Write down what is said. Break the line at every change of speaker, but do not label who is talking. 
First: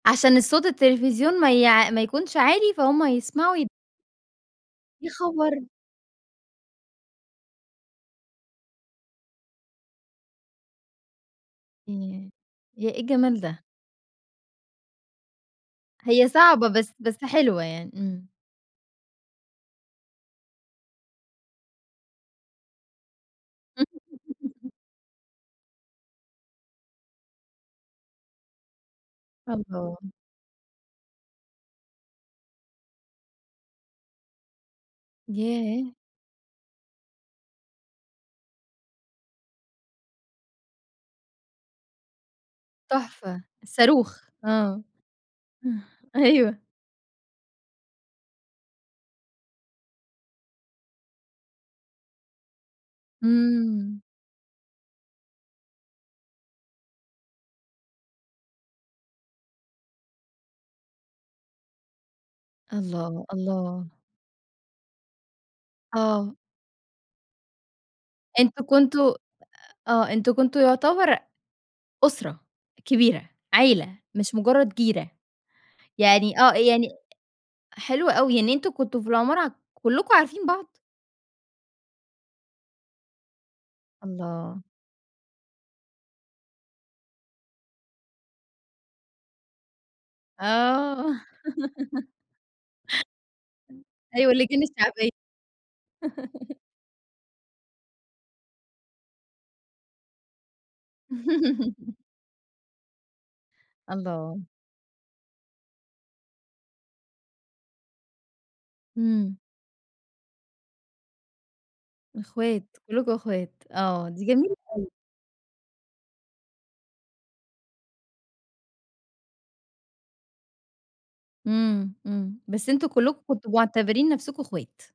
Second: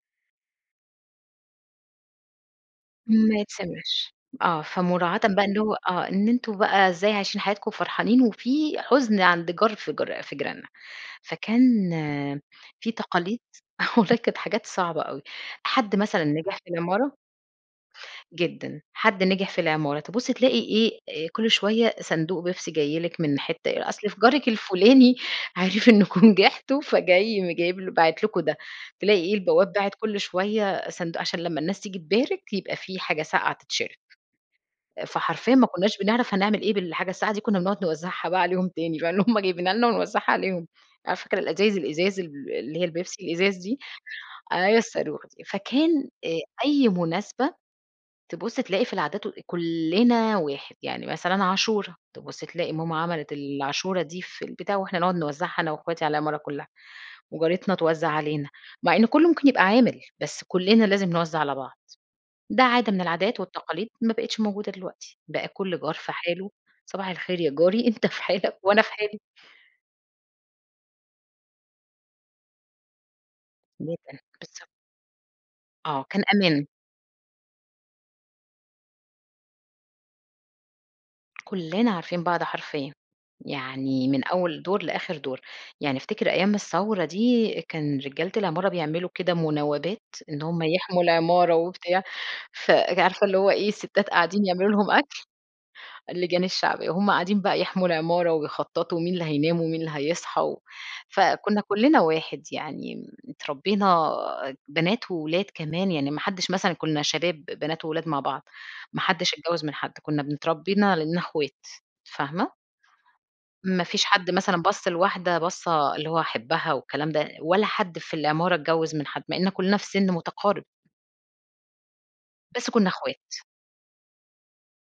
عشان الصوت التلفزيون ما يع ما يكونش عالي فهُم
ما
هيسمعوا ي
يتسمعش آه
يا
فمراعاةً بقى إن
خبر!
هو آه إن أنتم بقى إزاي عايشين حياتكم، وفرحانين وفي حزن عند جار في جر في جيراننا. فكان
ياه! ي
في
إيه الجمال
تقاليد
ده!
آه والله كانت حاجات صعبة أوي. حد مثلًا
هي
نجح
صعبة
في
بس
العمارة
بس حلوة يعني امم.
جدًا حَد نجح في العمارة، تبُصّي تلاقي إيه آآ كل شويّة صندوق بيبسي جاي لِك من حتّة أ أصل ف جارك الفُلاني عرِف إنّكم نجحتم فجاي م جايبلو باعِت لكم ده. تلاقي إيه البواب باعِت
الله!
كل شويّة صندوق، عشان لمّا الناس تيجي تبارك، يبقى في حاجة ساقعة تتشرب. فحرفيًا ما
ياه!
كُنّاش بنعرف هنعمل إيه بالحاجة الساقعة دي كنّا بنقعد نوزّعها بقى عليهم تاني فاللي هُم جايبينها لنا ونوزّعها عليهم. أ فاكرة الأزايز الإزاز ال اللي هي البيبسي
تحفة.
الإزاز دي،
الصاروخ
أيوه
آه،
الصاروخ دي فكان آآ
أيوه
أي مُناسبة تبُصّي تلاقي في العادات وال أ كُلّنا واحد يعني مثلًا، عاشورا تبُصّي تلاقي ماما عملِت ال
إمم.
عاشورا دي في البتاع وإحنا نقعد نوزّعها أنا واخواتي على العمارة كُلّها. وجارتنا توزّع عَلينا، مع إن كُلّه مُمكن يبقى عامل بس كُلّنا لازم نوزّع على بعض. ده عادة من
الله
العادات
الله.
والتقاليد، ما بقتش موجودة دلوقتي. بقى كل جار في
آه.
حاله، صباح الخير يا جاري أنت في حالك
أنتم
وأنا في
كنتم أ
حالي.
آه، أنتم كنتم يُعتَبَرأ أُسرة، كبيرة،
[unintelligible]
عيلة، مش
بالضب
مجرّد جيرة.
آه، كان
يعني آه
أمان.
يعني حلو أوي يعني أنتم كنتم في العمارة ع كلكم عارفين بعض؟
كُلّنا عارفين بعض حرفيًا، يعني من
الله!
أول دور، لآخر دور. يعني أفتكر أيام الثورة دي، كان رجالة العمارة بيعملوا كده مناوبات إن هُم يحموا
آه
العمارة وبتاع، ف ج عارفة اللي هو إيه الستات
أيوه
قاعدين
اللجان
يعملوا لهم
الشعبية
أكل اللجان الشعبية وهُم قاعدين بقى يحموا العمارة، وبيخططوا. ومين اللي هينام، ومين اللي هيصحى و فكُنّا كُلّنا واحد. يعني م اتربينا
الله!
بنات وولاد كمان يعني، ما حدّش مثلًا، كُنّا شباب بنات وولاد مع بعض، ما حدّش
امم.
اتجوّز من حد، كنّا بن اتربّينا على أننا اخوات فاهمة؟
أخوات كُلكُم أخوات.
ما فيش
آه، دي
حد
جميلة
مثلًا بَص
أوي.
لواحدة بصّة اللي هو هاحِبها والكلام ده ولا حد في العمارة اتجوّز من حد، مع إننا كُلّنا في سن مُتقارب.
إمم إمم،
بس
بس أنتم
كُنّا
كلكم
اخوات.
كنتم مُعتبرين نفسكم اخوات.